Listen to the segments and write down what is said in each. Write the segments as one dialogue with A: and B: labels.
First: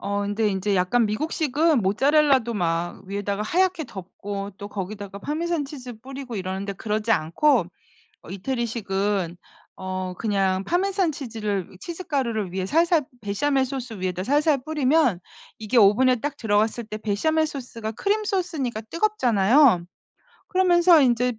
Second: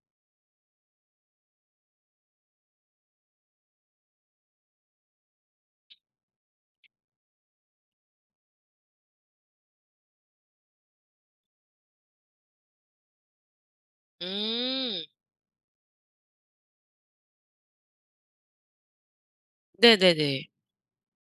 A: 어 인제 인제 약간 미국식은 모차렐라도 막 위에다가 하얗게 덮고 또 거기다가 파마산 치즈 뿌리고 이러는데 그러지 않고 어 이태리식은 어 그냥 파마산 치즈를 치즈 가루를 위에 살살 베샤멜 소스 위에다 살살
B: 음.
A: 뿌리면 이게 오븐에 딱 들어갔을 때 베샤멜 소스가 크림 소스니까 뜨겁잖아요.
B: 네네네.
A: 그러면서 인제 어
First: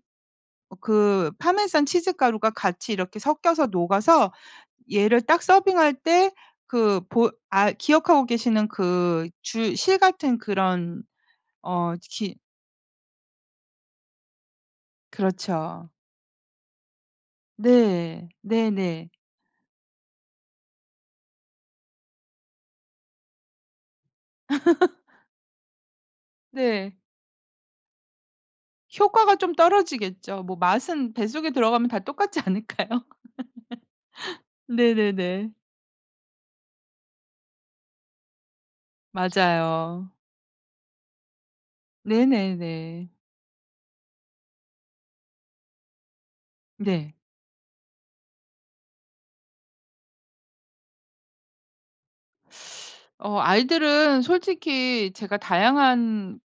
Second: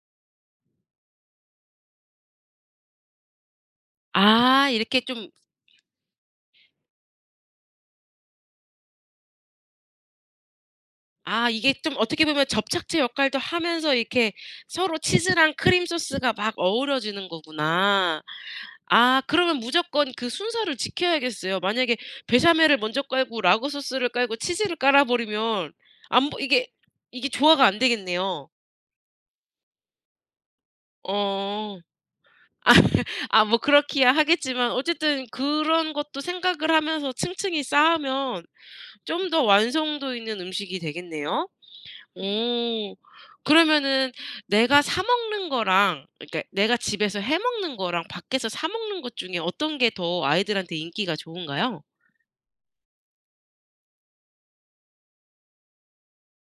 A: 그 파마산 치즈 가루가 같이 이렇게 섞여서 녹아서
B: 아 이렇게
A: 얘를
B: 좀
A: 딱 서빙할 때 그 보 아 기억하고 계시는 그 줄 실 같은 그런
B: 아 이게
A: 어
B: 좀 어떻게
A: 기
B: 보면 접착제 역할도 하면서 이렇게 서로 치즈랑
A: 그렇죠.
B: 크림소스가 막 어우러지는 거구나.
A: 네. 네네.
B: 아 그러면 무조건 그 순서를 지켜야겠어요. 만약에 베샤멜을 먼저 깔고 라구 소스를 깔고 치즈를 깔아버리면 안 보 이게
A: 네.
B: 이게 조화가 안 되겠네요.
A: 효과가 좀 떨어지겠죠. 뭐 맛은 뱃속에
B: 어.
A: 들어가면 다 똑같지 않을까요?
B: 아 뭐 그렇기야 하겠지만 어쨌든
A: 네네네.
B: 그런 것도 생각을 하면서 층층이 쌓으면 좀 더
A: 맞아요.
B: 완성도 있는 음식이 되겠네요. 어.
A: 네네네.
B: 그러면은 내가 사 먹는 거랑 그러니까 내가
A: 네.
B: 집에서 해 먹는 거랑 밖에서 사 먹는 것 중에 어떤 게 더 아이들한테 인기가 좋은가요?
A: 어 아이들은 솔직히 제가 다양한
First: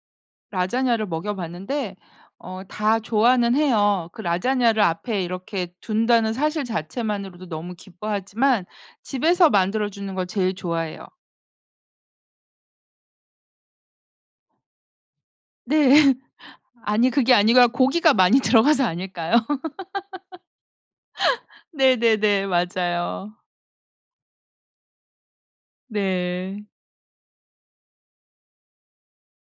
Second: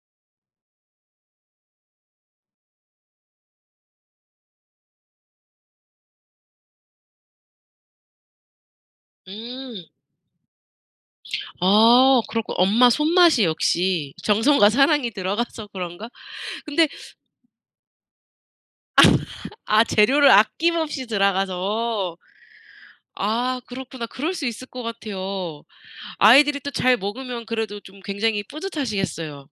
A: 라자냐를 먹여 봤는데 어 다 좋아는 해요. 그 라자냐를 앞에 이렇게 둔다는 사실 자체만으로도 너무 기뻐하지만 집에서
B: 음.
A: 만들어 주는 걸 제일 좋아해요.
B: 어 그러고 엄마 손맛이 역시 정성과 사랑이 들어가서
A: 네.
B: 그런가? 근데
A: 아니 그게 아니고요. 고기가 많이 들어가서 아닐까요?
B: 아 재료를 아낌없이 들어가서.
A: 네네네. 맞아요.
B: 아 그렇구나. 그럴 수 있을 것 같아요. 아이들이
A: 네.
B: 또 잘 먹으면 그래도 좀 굉장히 뿌듯하시겠어요.